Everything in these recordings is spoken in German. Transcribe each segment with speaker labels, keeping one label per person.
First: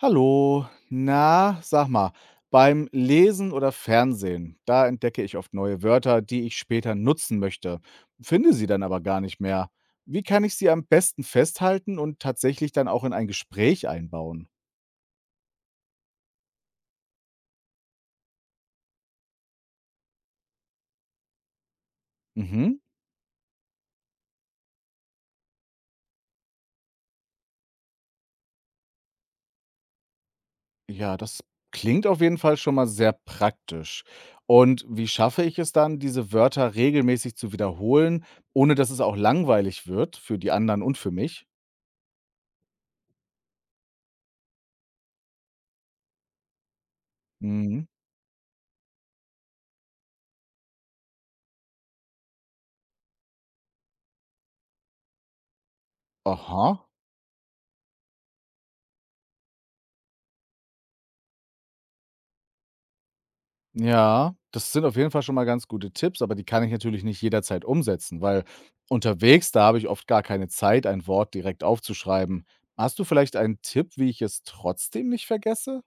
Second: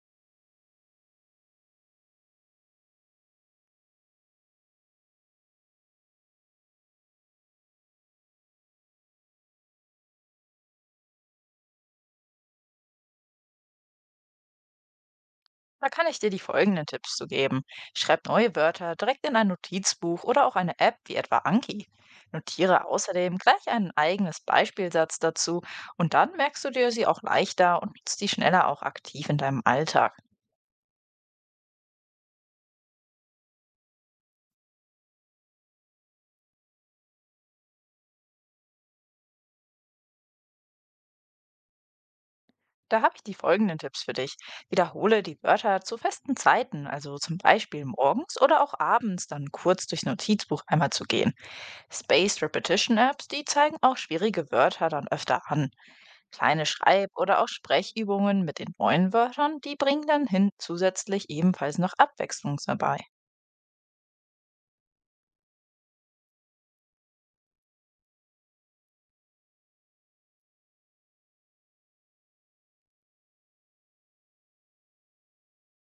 Speaker 1: Hallo, na, sag mal, beim Lesen oder Fernsehen, da entdecke ich oft neue Wörter, die ich später nutzen möchte, finde sie dann aber gar nicht mehr. Wie kann ich sie am besten festhalten und tatsächlich dann auch in ein Gespräch einbauen?
Speaker 2: Da kann ich dir die folgenden Tipps zu geben. Schreib neue Wörter direkt in ein Notizbuch oder auch eine App wie etwa Anki.
Speaker 1: Mhm.
Speaker 2: Notiere außerdem gleich einen eigenes Beispielsatz dazu und dann merkst du dir sie auch leichter und nutzt die schneller auch aktiv in deinem Alltag.
Speaker 1: Ja, das klingt auf jeden Fall schon mal sehr praktisch. Und wie schaffe ich es dann, diese Wörter regelmäßig zu wiederholen, ohne dass es auch langweilig wird für die anderen und für mich?
Speaker 2: Da habe ich die folgenden Tipps für dich. Wiederhole die Wörter zu festen Zeiten, also zum Beispiel
Speaker 1: Mhm.
Speaker 2: morgens oder auch abends, dann kurz durchs Notizbuch einmal zu gehen. Spaced Repetition Apps, die zeigen auch schwierige Wörter dann öfter an. Kleine
Speaker 1: Aha.
Speaker 2: Schreib- oder auch Sprechübungen mit den neuen Wörtern, die bringen dann hin zusätzlich ebenfalls noch Abwechslung dabei.
Speaker 1: Ja, das sind auf jeden Fall schon mal ganz gute Tipps, aber die kann ich natürlich nicht jederzeit umsetzen, weil unterwegs, da habe ich oft gar keine Zeit, ein Wort direkt aufzuschreiben. Hast du vielleicht einen Tipp, wie ich es trotzdem nicht vergesse?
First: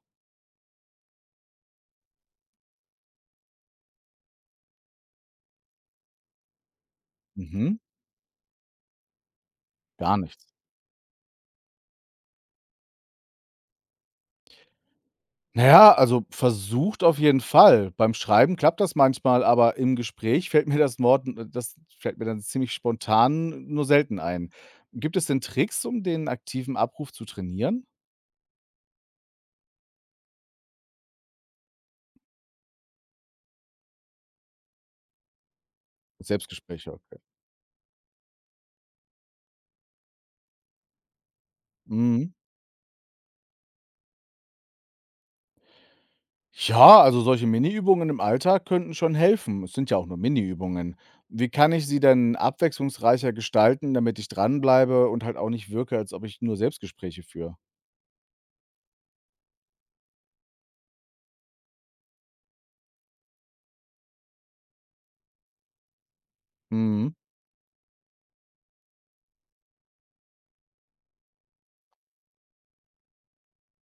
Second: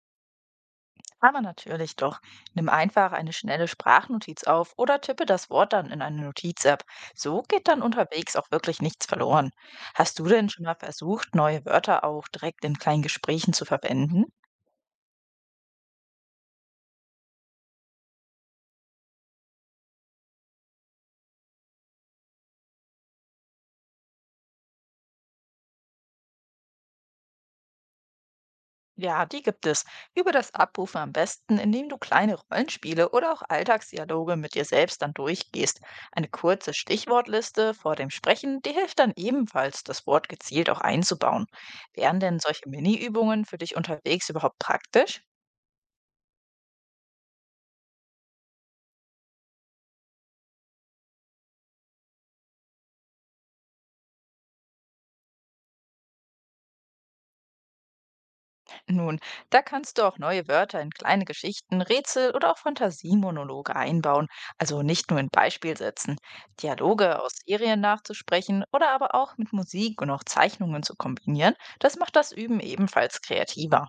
Speaker 2: Aber natürlich doch, nimm einfach eine schnelle Sprachnotiz auf oder tippe das Wort dann in eine Notiz-App. So geht
Speaker 1: Mhm,
Speaker 2: dann unterwegs auch wirklich nichts verloren.
Speaker 1: gar
Speaker 2: Hast du
Speaker 1: nichts.
Speaker 2: denn schon mal versucht, neue Wörter auch direkt in kleinen Gesprächen zu verwenden?
Speaker 1: Naja, also versucht auf jeden Fall. Beim Schreiben klappt das manchmal, aber im Gespräch fällt mir das Wort, das fällt mir dann ziemlich spontan nur selten ein. Gibt es denn Tricks, um den aktiven Abruf zu trainieren?
Speaker 2: Ja, die gibt es. Übe das Abrufen am besten, indem du kleine Rollenspiele oder auch Alltagsdialoge mit dir selbst dann durchgehst. Eine kurze
Speaker 1: Selbstgespräche, okay.
Speaker 2: Stichwortliste vor dem Sprechen, die hilft dann ebenfalls, das Wort gezielt auch einzubauen. Wären
Speaker 1: Mhm.
Speaker 2: denn solche Mini-Übungen für dich unterwegs überhaupt praktisch?
Speaker 1: Ja, also solche Mini-Übungen im Alltag könnten schon helfen. Es sind ja auch nur Mini-Übungen. Wie kann ich sie denn abwechslungsreicher gestalten, damit ich dranbleibe und halt auch nicht wirke, als ob ich nur Selbstgespräche führe?
Speaker 2: Nun, da kannst du auch neue Wörter in kleine Geschichten, Rätsel oder auch Fantasiemonologe einbauen, also nicht nur in Beispielsätzen.
Speaker 1: Mhm,
Speaker 2: Dialoge aus Serien nachzusprechen oder aber auch mit Musik und auch Zeichnungen zu kombinieren, das macht das Üben ebenfalls kreativer.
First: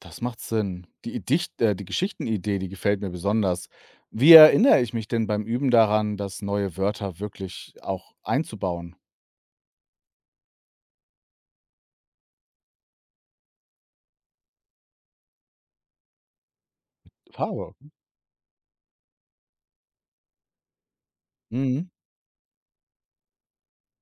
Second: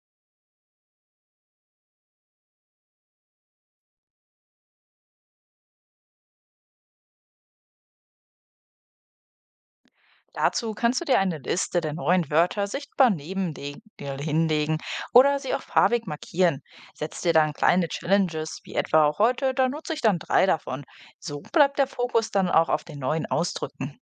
Speaker 1: das macht Sinn. Die, Idicht, die Geschichtenidee, die gefällt mir besonders. Wie erinnere ich mich denn beim Üben daran, dass neue Wörter wirklich auch einzubauen?
Speaker 2: Dazu kannst du dir eine Liste der neuen Wörter sichtbar neben dir hinlegen oder sie auch farbig markieren. Setz dir dann
Speaker 1: Farbe.
Speaker 2: kleine Challenges, wie etwa auch heute, da nutze ich dann 3 davon. So bleibt
Speaker 1: Mhm.
Speaker 2: der Fokus dann auch auf den neuen Ausdrücken.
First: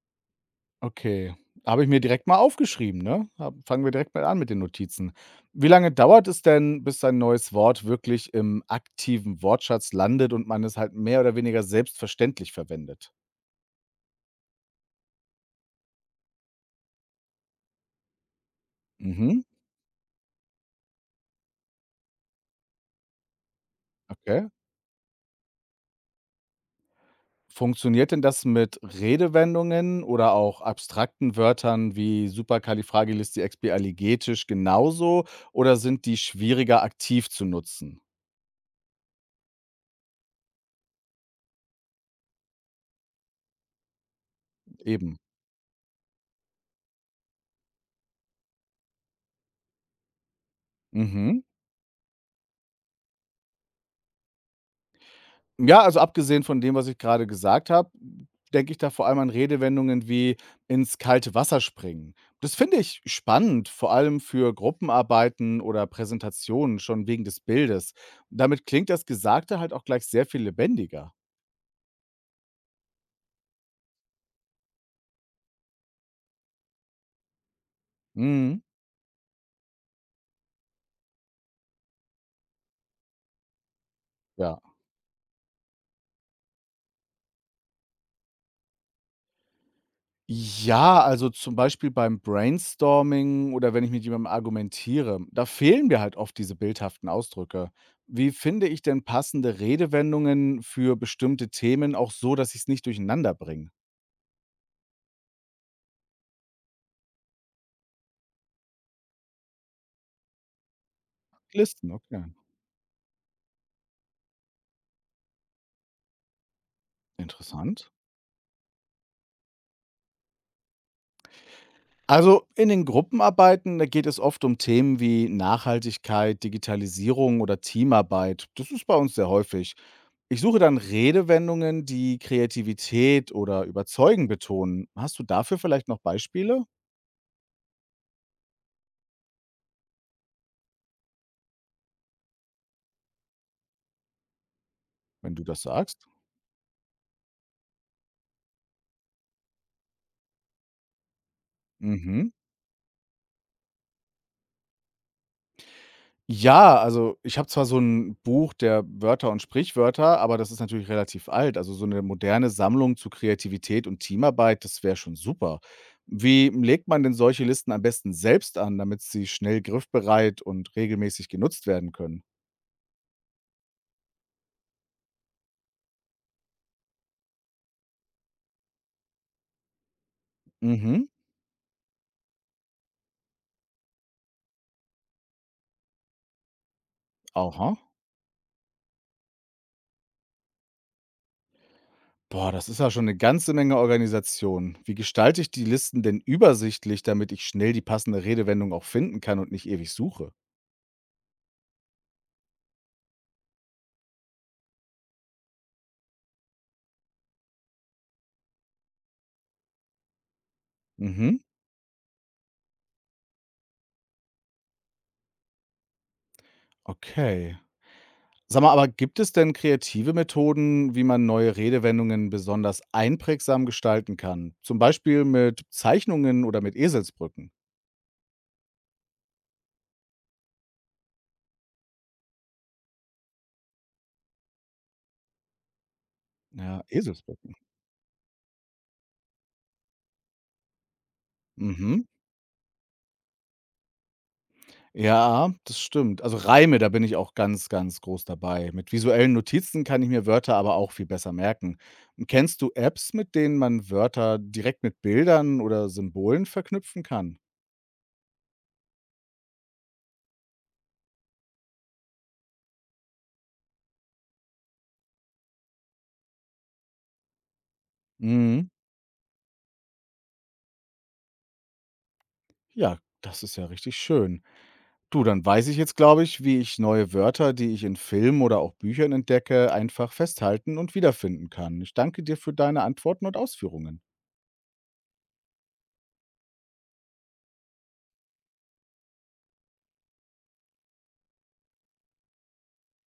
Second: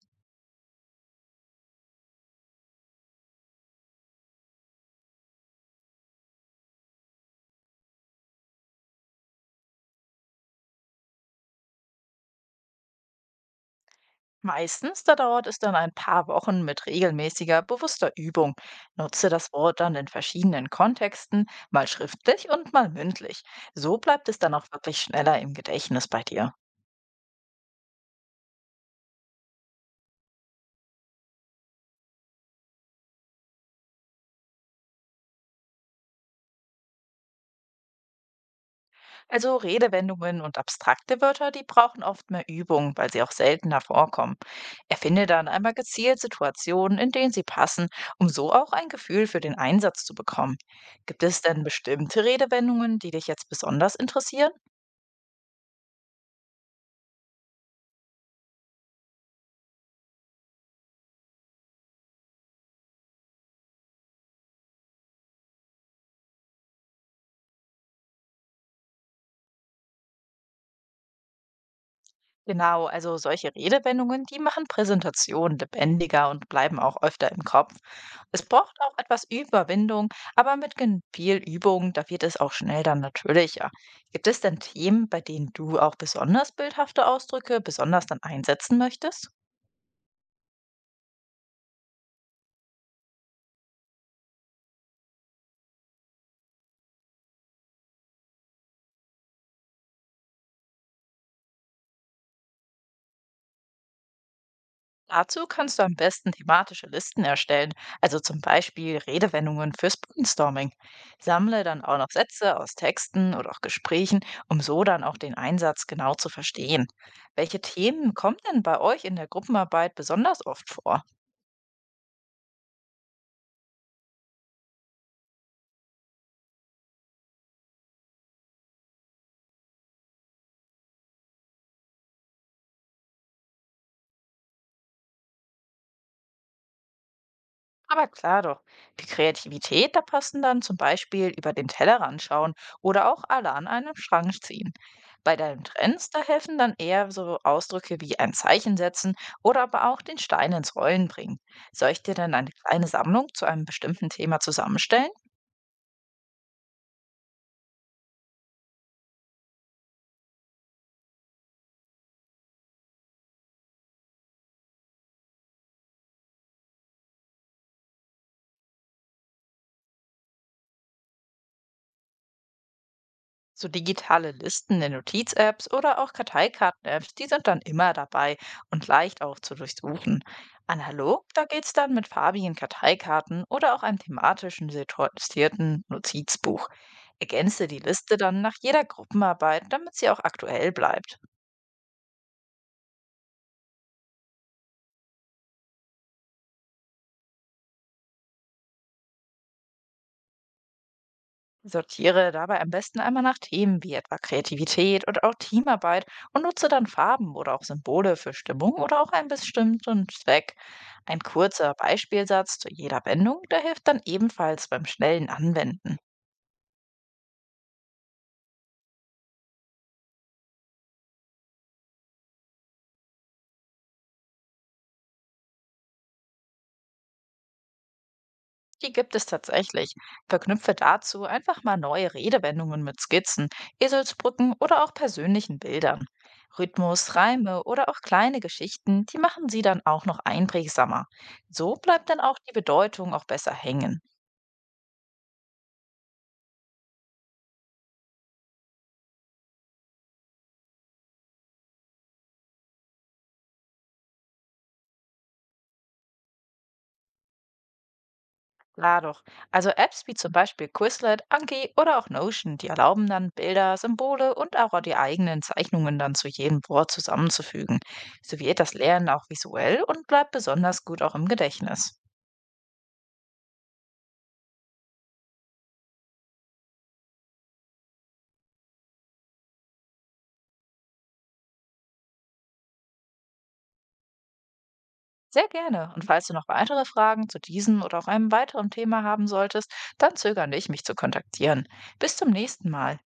Speaker 1: Okay. Habe ich mir direkt mal aufgeschrieben, ne? Hab fangen wir direkt mal an mit den Notizen. Wie lange dauert es denn, bis ein neues Wort wirklich im aktiven Wortschatz landet und man es halt mehr oder weniger selbstverständlich verwendet?
Speaker 2: Meistens, da dauert es dann ein paar Wochen mit regelmäßiger, bewusster Übung. Nutze
Speaker 1: Mhm,
Speaker 2: das Wort dann in verschiedenen Kontexten, mal schriftlich und mal mündlich. So bleibt es
Speaker 1: okay.
Speaker 2: dann auch wirklich schneller im Gedächtnis bei dir.
Speaker 1: Funktioniert denn das mit Redewendungen oder auch abstrakten Wörtern wie superkalifragilisticexpialigetisch genauso oder sind die schwieriger aktiv zu nutzen?
Speaker 2: Also Redewendungen und abstrakte Wörter, die brauchen oft mehr Übung, weil sie auch seltener vorkommen.
Speaker 1: Eben.
Speaker 2: Erfinde dann einmal gezielt Situationen, in denen sie passen, um so auch ein Gefühl für den Einsatz zu bekommen. Gibt es
Speaker 1: Mhm.
Speaker 2: denn bestimmte Redewendungen, die dich jetzt besonders interessieren?
Speaker 1: Ja, also abgesehen von dem, was ich gerade gesagt habe, denke ich da vor allem an Redewendungen wie „ins kalte Wasser springen“. Das finde ich spannend, vor allem für Gruppenarbeiten oder Präsentationen, schon wegen des Bildes. Damit klingt das Gesagte halt auch gleich sehr viel lebendiger.
Speaker 2: Genau, also solche Redewendungen, die machen Präsentationen lebendiger und bleiben auch öfter im Kopf. Es
Speaker 1: Mhm,
Speaker 2: braucht auch etwas Überwindung, aber mit viel Übung, da wird es auch schnell dann natürlicher. Gibt es denn
Speaker 1: ja.
Speaker 2: Themen, bei denen du auch besonders bildhafte Ausdrücke besonders dann einsetzen möchtest?
Speaker 1: Ja, also zum Beispiel beim Brainstorming oder wenn ich mit jemandem argumentiere, da fehlen mir halt oft diese bildhaften Ausdrücke. Wie finde ich denn passende Redewendungen für bestimmte Themen auch so, dass ich es nicht durcheinander bringe?
Speaker 2: Dazu kannst du am besten thematische Listen erstellen, also zum Beispiel Redewendungen fürs Brainstorming. Sammle dann
Speaker 1: Listen,
Speaker 2: auch noch
Speaker 1: okay.
Speaker 2: Sätze aus Texten oder auch Gesprächen, um so dann auch den Einsatz genau zu verstehen. Welche
Speaker 1: Interessant.
Speaker 2: Themen kommen denn bei euch in der Gruppenarbeit besonders oft vor?
Speaker 1: Also in den Gruppenarbeiten, da geht es oft um Themen wie Nachhaltigkeit, Digitalisierung oder Teamarbeit. Das ist bei uns sehr häufig. Ich suche dann Redewendungen, die Kreativität oder Überzeugen betonen. Hast du dafür vielleicht noch Beispiele,
Speaker 2: Aber klar doch, die Kreativität, da passen dann zum Beispiel über den Tellerrand schauen oder auch alle an einem Schrank ziehen.
Speaker 1: wenn
Speaker 2: Bei
Speaker 1: du das
Speaker 2: deinen
Speaker 1: sagst?
Speaker 2: Trends, da helfen dann eher so Ausdrücke wie ein Zeichen setzen oder aber auch den Stein ins Rollen bringen. Soll ich dir
Speaker 1: Mhm.
Speaker 2: denn eine kleine Sammlung zu einem bestimmten Thema zusammenstellen?
Speaker 1: Ja, also ich habe zwar so ein Buch der Wörter und Sprichwörter, aber das ist natürlich relativ alt. Also, so eine moderne Sammlung zu Kreativität und Teamarbeit, das wäre schon super. Wie legt man denn solche Listen am besten selbst an, damit sie schnell griffbereit und regelmäßig genutzt werden können?
Speaker 2: So digitale Listen in Notiz-Apps oder auch Karteikarten-Apps, die sind dann immer dabei und leicht auch zu durchsuchen.
Speaker 1: Mhm.
Speaker 2: Analog, da geht's dann mit farbigen Karteikarten oder auch einem thematischen sortierten Notizbuch. Ergänze
Speaker 1: Aha.
Speaker 2: die Liste dann nach jeder Gruppenarbeit, damit sie auch aktuell bleibt.
Speaker 1: Boah, das ist ja schon eine ganze Menge Organisation. Wie gestalte ich die Listen denn übersichtlich, damit ich schnell die passende Redewendung auch finden kann und nicht ewig suche?
Speaker 2: Sortiere dabei am besten einmal nach Themen wie etwa Kreativität und auch Teamarbeit und nutze dann Farben oder auch Symbole für Stimmung oder auch einen bestimmten Zweck. Ein
Speaker 1: Mhm.
Speaker 2: kurzer Beispielsatz zu jeder Wendung, der hilft dann ebenfalls beim schnellen Anwenden.
Speaker 1: Okay. Sag mal, aber gibt es denn kreative Methoden, wie man neue Redewendungen besonders einprägsam gestalten kann? Zum Beispiel mit Zeichnungen oder mit Eselsbrücken.
Speaker 2: Die gibt es tatsächlich. Verknüpfe dazu einfach mal neue Redewendungen mit Skizzen, Eselsbrücken oder auch persönlichen Bildern.
Speaker 1: Ja,
Speaker 2: Rhythmus,
Speaker 1: Eselsbrücken.
Speaker 2: Reime oder auch kleine Geschichten, die machen sie dann auch noch einprägsamer. So
Speaker 1: Mhm.
Speaker 2: bleibt dann auch die Bedeutung auch besser hängen.
Speaker 1: Ja, das stimmt. Also Reime, da bin ich auch ganz, ganz groß dabei. Mit visuellen Notizen kann ich mir Wörter aber auch viel besser merken. Und Kennst du Apps, mit denen man Wörter direkt mit Bildern oder Symbolen verknüpfen kann?
Speaker 2: Klar doch. Also Apps wie zum Beispiel Quizlet, Anki oder auch Notion, die erlauben dann Bilder, Symbole und auch die eigenen Zeichnungen dann zu jedem Wort zusammenzufügen. So wird
Speaker 1: Mhm.
Speaker 2: das Lernen auch visuell und bleibt besonders gut auch im Gedächtnis.
Speaker 1: Ja, das ist ja richtig schön. Du, dann weiß ich jetzt, glaube ich, wie ich neue Wörter, die ich in Filmen oder auch Büchern entdecke, einfach festhalten und wiederfinden kann. Ich danke dir für deine Antworten und Ausführungen.
Speaker 2: Sehr gerne. Und falls du noch weitere Fragen zu diesem oder auch einem weiteren Thema haben solltern solltest, dann zögere nicht, mich zu kontaktieren. Bis zum nächsten Mal.